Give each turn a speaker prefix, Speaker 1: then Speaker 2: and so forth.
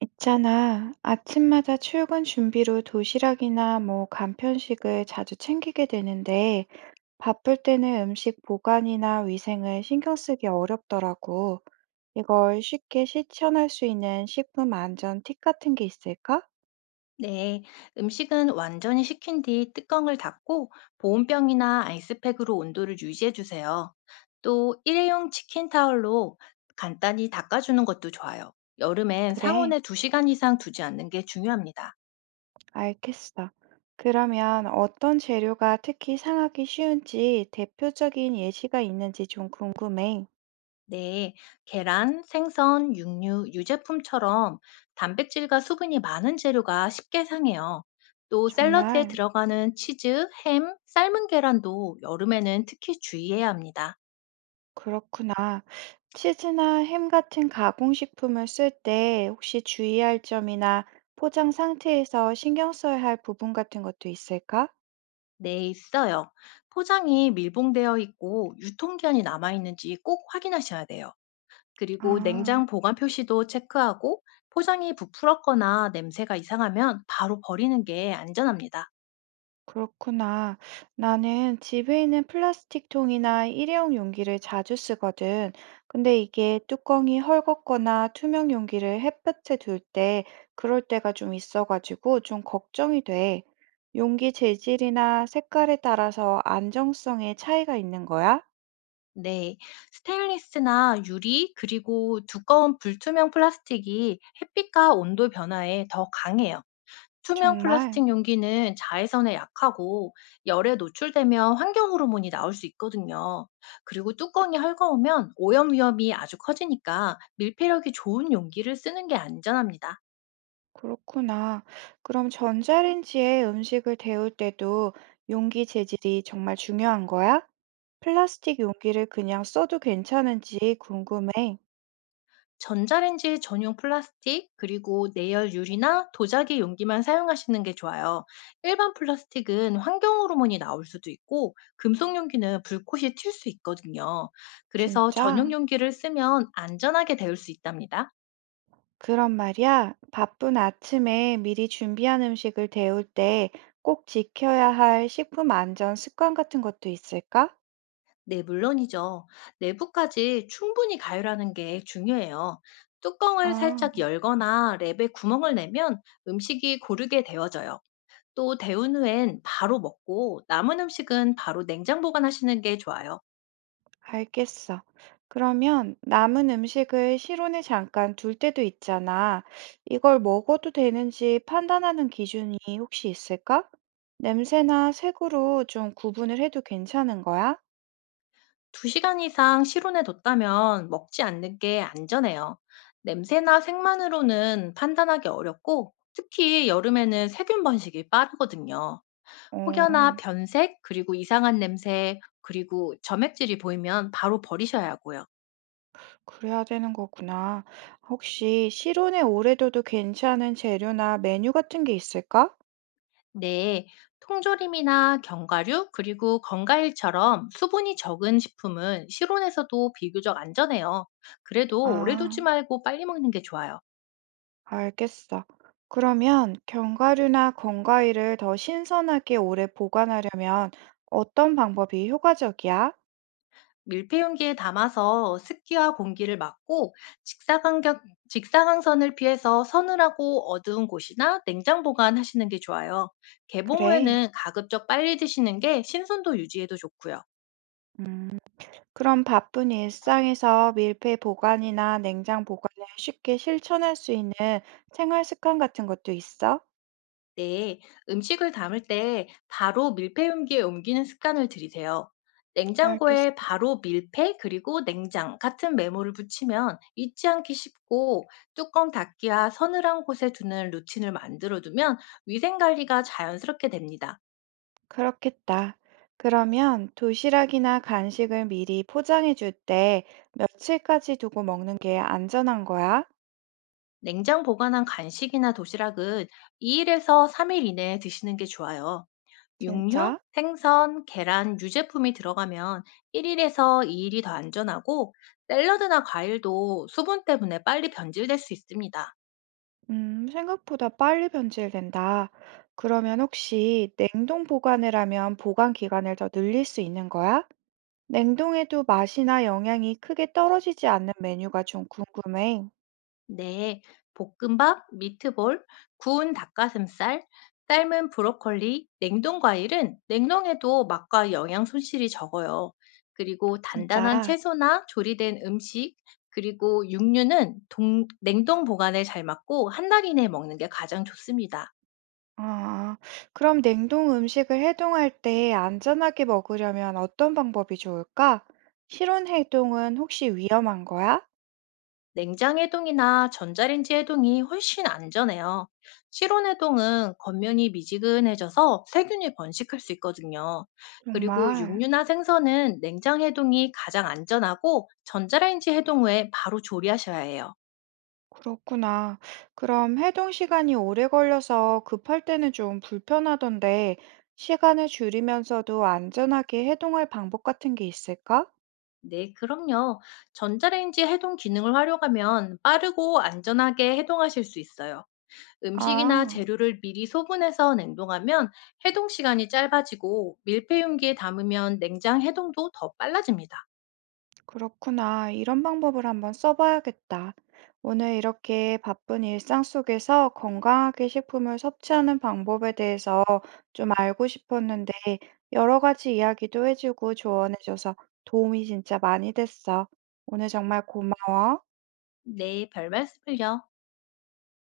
Speaker 1: 있잖아. 아침마다 출근 준비로 도시락이나 뭐 간편식을 자주 챙기게 되는데, 바쁠 때는 음식 보관이나 위생을 신경 쓰기 어렵더라고. 이걸 쉽게 실천할 수 있는 식품 안전 팁 같은 게 있을까?
Speaker 2: 네, 음식은 완전히 식힌 뒤 뚜껑을 닫고 보온병이나 아이스팩으로 온도를 유지해 주세요. 또 일회용 치킨 타월로 간단히 닦아주는 것도 좋아요. 여름엔
Speaker 1: 그래.
Speaker 2: 상온에 2시간 이상 두지 않는 게 중요합니다.
Speaker 1: 알겠어. 그러면 어떤 재료가 특히 상하기 쉬운지 대표적인 예시가 있는지 좀 궁금해.
Speaker 2: 네, 계란, 생선, 육류, 유제품처럼 단백질과 수분이 많은 재료가 쉽게 상해요. 또 샐러드에
Speaker 1: 정말
Speaker 2: 들어가는 치즈, 햄, 삶은 계란도 여름에는 특히 주의해야 합니다.
Speaker 1: 그렇구나. 치즈나 햄 같은 가공식품을 쓸 때 혹시 주의할 점이나 포장 상태에서 신경 써야 할 부분 같은 것도 있을까?
Speaker 2: 네, 있어요. 포장이 밀봉되어 있고 유통기한이 남아있는지 꼭 확인하셔야 돼요. 그리고
Speaker 1: 아.
Speaker 2: 냉장 보관 표시도 체크하고 포장이 부풀었거나 냄새가 이상하면 바로 버리는 게 안전합니다.
Speaker 1: 그렇구나. 나는 집에 있는 플라스틱 통이나 일회용 용기를 자주 쓰거든. 근데 이게 뚜껑이 헐겁거나 투명 용기를 햇볕에 둘 때, 그럴 때가 좀 있어가지고 좀 걱정이 돼. 용기 재질이나 색깔에 따라서 안정성에 차이가 있는 거야?
Speaker 2: 네, 스테인리스나 유리 그리고 두꺼운 불투명 플라스틱이 햇빛과 온도 변화에 더 강해요. 투명
Speaker 1: 정말?
Speaker 2: 플라스틱 용기는 자외선에 약하고 열에 노출되면 환경 호르몬이 나올 수 있거든요. 그리고 뚜껑이 헐거우면 오염 위험이 아주 커지니까 밀폐력이 좋은 용기를 쓰는 게 안전합니다.
Speaker 1: 그렇구나. 그럼 전자레인지에 음식을 데울 때도 용기 재질이 정말 중요한 거야? 플라스틱 용기를 그냥 써도 괜찮은지 궁금해.
Speaker 2: 전자레인지 전용 플라스틱 그리고 내열 유리나 도자기 용기만 사용하시는 게 좋아요. 일반 플라스틱은 환경 호르몬이 나올 수도 있고 금속 용기는 불꽃이 튈 수 있거든요. 그래서 전용
Speaker 1: 진짜?
Speaker 2: 용기를 쓰면 안전하게 데울 수 있답니다.
Speaker 1: 그럼 말이야, 바쁜 아침에 미리 준비한 음식을 데울 때 꼭 지켜야 할 식품 안전 습관 같은 것도 있을까?
Speaker 2: 네, 물론이죠. 내부까지 충분히 가열하는 게 중요해요. 뚜껑을
Speaker 1: 아.
Speaker 2: 살짝 열거나 랩에 구멍을 내면 음식이 고르게 데워져요. 또 데운 후엔 바로 먹고 남은 음식은 바로 냉장 보관하시는 게 좋아요.
Speaker 1: 알겠어. 그러면 남은 음식을 실온에 잠깐 둘 때도 있잖아. 이걸 먹어도 되는지 판단하는 기준이 혹시 있을까? 냄새나 색으로 좀 구분을 해도 괜찮은 거야?
Speaker 2: 2시간 이상 실온에 뒀다면 먹지 않는 게 안전해요. 냄새나 색만으로는 판단하기 어렵고 특히 여름에는 세균 번식이 빠르거든요.
Speaker 1: 어,
Speaker 2: 혹여나 변색, 그리고 이상한 냄새, 그리고 점액질이 보이면 바로 버리셔야 하고요.
Speaker 1: 그래야 되는 거구나. 혹시 실온에 오래 둬도 괜찮은 재료나 메뉴 같은 게 있을까?
Speaker 2: 네, 통조림이나 견과류, 그리고 건과일처럼 수분이 적은 식품은 실온에서도 비교적 안전해요. 그래도 오래
Speaker 1: 아.
Speaker 2: 두지 말고 빨리 먹는 게 좋아요.
Speaker 1: 알겠어. 그러면 견과류나 건과일을 더 신선하게 오래 보관하려면 어떤 방법이 효과적이야?
Speaker 2: 밀폐용기에 담아서 습기와 공기를 막고 직사광경, 직사광선을 피해서 서늘하고 어두운 곳이나 냉장 보관하시는 게 좋아요. 개봉
Speaker 1: 그래.
Speaker 2: 후에는 가급적 빨리 드시는 게 신선도 유지에도 좋고요.
Speaker 1: 그럼 바쁜 일상에서 밀폐 보관이나 냉장 보관을 쉽게 실천할 수 있는 생활 습관 같은 것도 있어?
Speaker 2: 네, 음식을 담을 때 바로 밀폐 용기에 옮기는 습관을 들이세요.
Speaker 1: 알겠어.
Speaker 2: 냉장고에 바로 밀폐 그리고 냉장 같은 메모를 붙이면 잊지 않기 쉽고 뚜껑 닫기와 서늘한 곳에 두는 루틴을 만들어 두면 위생 관리가 자연스럽게 됩니다.
Speaker 1: 그렇겠다. 그러면 도시락이나 간식을 미리 포장해 줄 때 며칠까지 두고 먹는 게 안전한 거야?
Speaker 2: 냉장 보관한 간식이나 도시락은 2일에서 3일 이내에 드시는 게 좋아요. 육류,
Speaker 1: 진짜?
Speaker 2: 생선, 계란, 유제품이 들어가면 1일에서 2일이 더 안전하고 샐러드나 과일도 수분 때문에 빨리 변질될 수 있습니다.
Speaker 1: 생각보다 빨리 변질된다. 그러면 혹시 냉동 보관을 하면 보관 기간을 더 늘릴 수 있는 거야? 냉동에도 맛이나 영양이 크게 떨어지지 않는 메뉴가 좀 궁금해.
Speaker 2: 네, 볶음밥, 미트볼, 구운 닭가슴살, 삶은 브로콜리, 냉동 과일은 냉동해도 맛과 영양 손실이 적어요. 그리고
Speaker 1: 진짜.
Speaker 2: 단단한 채소나 조리된 음식, 그리고 육류는 냉동 보관에 잘 맞고 한 달 이내에 먹는 게 가장 좋습니다.
Speaker 1: 아, 그럼 냉동 음식을 해동할 때 안전하게 먹으려면 어떤 방법이 좋을까? 실온 해동은 혹시 위험한 거야?
Speaker 2: 냉장 해동이나 전자레인지 해동이 훨씬 안전해요. 실온 해동은 겉면이 미지근해져서 세균이 번식할 수 있거든요. 그리고
Speaker 1: 정말.
Speaker 2: 육류나 생선은 냉장 해동이 가장 안전하고 전자레인지 해동 후에 바로 조리하셔야 해요.
Speaker 1: 그렇구나. 그럼 해동 시간이 오래 걸려서 급할 때는 좀 불편하던데, 시간을 줄이면서도 안전하게 해동할 방법 같은 게 있을까?
Speaker 2: 네, 그럼요. 전자레인지 해동 기능을 활용하면 빠르고 안전하게 해동하실 수 있어요. 음식이나
Speaker 1: 아,
Speaker 2: 재료를 미리 소분해서 냉동하면 해동 시간이 짧아지고 밀폐 용기에 담으면 냉장 해동도 더 빨라집니다.
Speaker 1: 그렇구나. 이런 방법을 한번 써봐야겠다. 오늘 이렇게 바쁜 일상 속에서 건강하게 식품을 섭취하는 방법에 대해서 좀 알고 싶었는데, 여러 가지 이야기도 해주고 조언해줘서 도움이 진짜 많이 됐어. 오늘 정말 고마워.
Speaker 2: 네, 별 말씀을요.